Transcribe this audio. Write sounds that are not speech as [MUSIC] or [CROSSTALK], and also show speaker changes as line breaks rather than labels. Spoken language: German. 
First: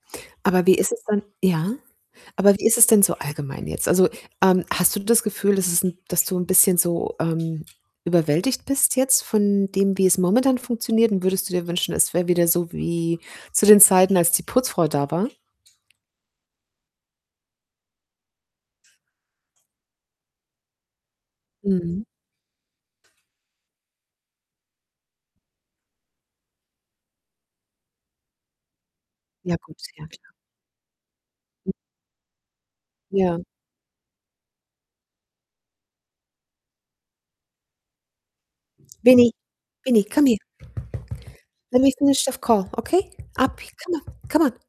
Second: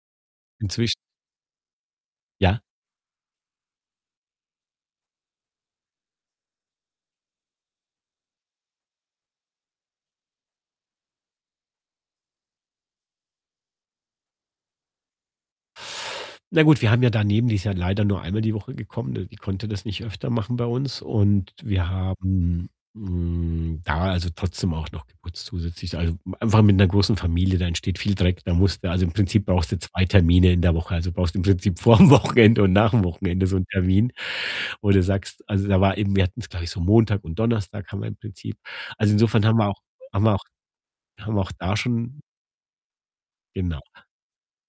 Aber wie ist
Inzwischen
es dann ja? Aber
Ja?
wie ist es denn so allgemein jetzt? Also, ähm, hast du das Gefühl, dass es 'n dass du 'n bisschen so, ähm, überwältigt bist jetzt von dem, wie es momentan funktioniert? Und würdest du dir wünschen, es wäre wieder so wie zu den Zeiten, als die Putzfrau da war?
Na gut, wir haben ja daneben die ist ja leider nur einmal die Woche gekommen, ne, die konnte das nicht öfter machen bei uns und wir
Mhm.
haben, hm, da, also, trotzdem auch noch geputzt zusätzlich. Also, einfach mit 'ner großen Familie, da entsteht viel Dreck, da musst du also, im Prinzip
Ja
brauchst
gut,
du 2
ja klar.
Termine in der Woche, also brauchst im
[UNINTELLIGIBLE]
Prinzip vorm Wochenende und nach dem
Ja.
Wochenende so 'n Termin, wo du sagst also, da war eben, wir hatten's, glaube ich, so Montag und Donnerstag haben wir im Prinzip. Also
Benny,
insofern haben wir auch
Benny,
haben
komm
wir
her.
auch wir haben auch da
Let me
schon
finish that call, okay, [UNINTELLIGIBLE] Come
Genau.
on, come on.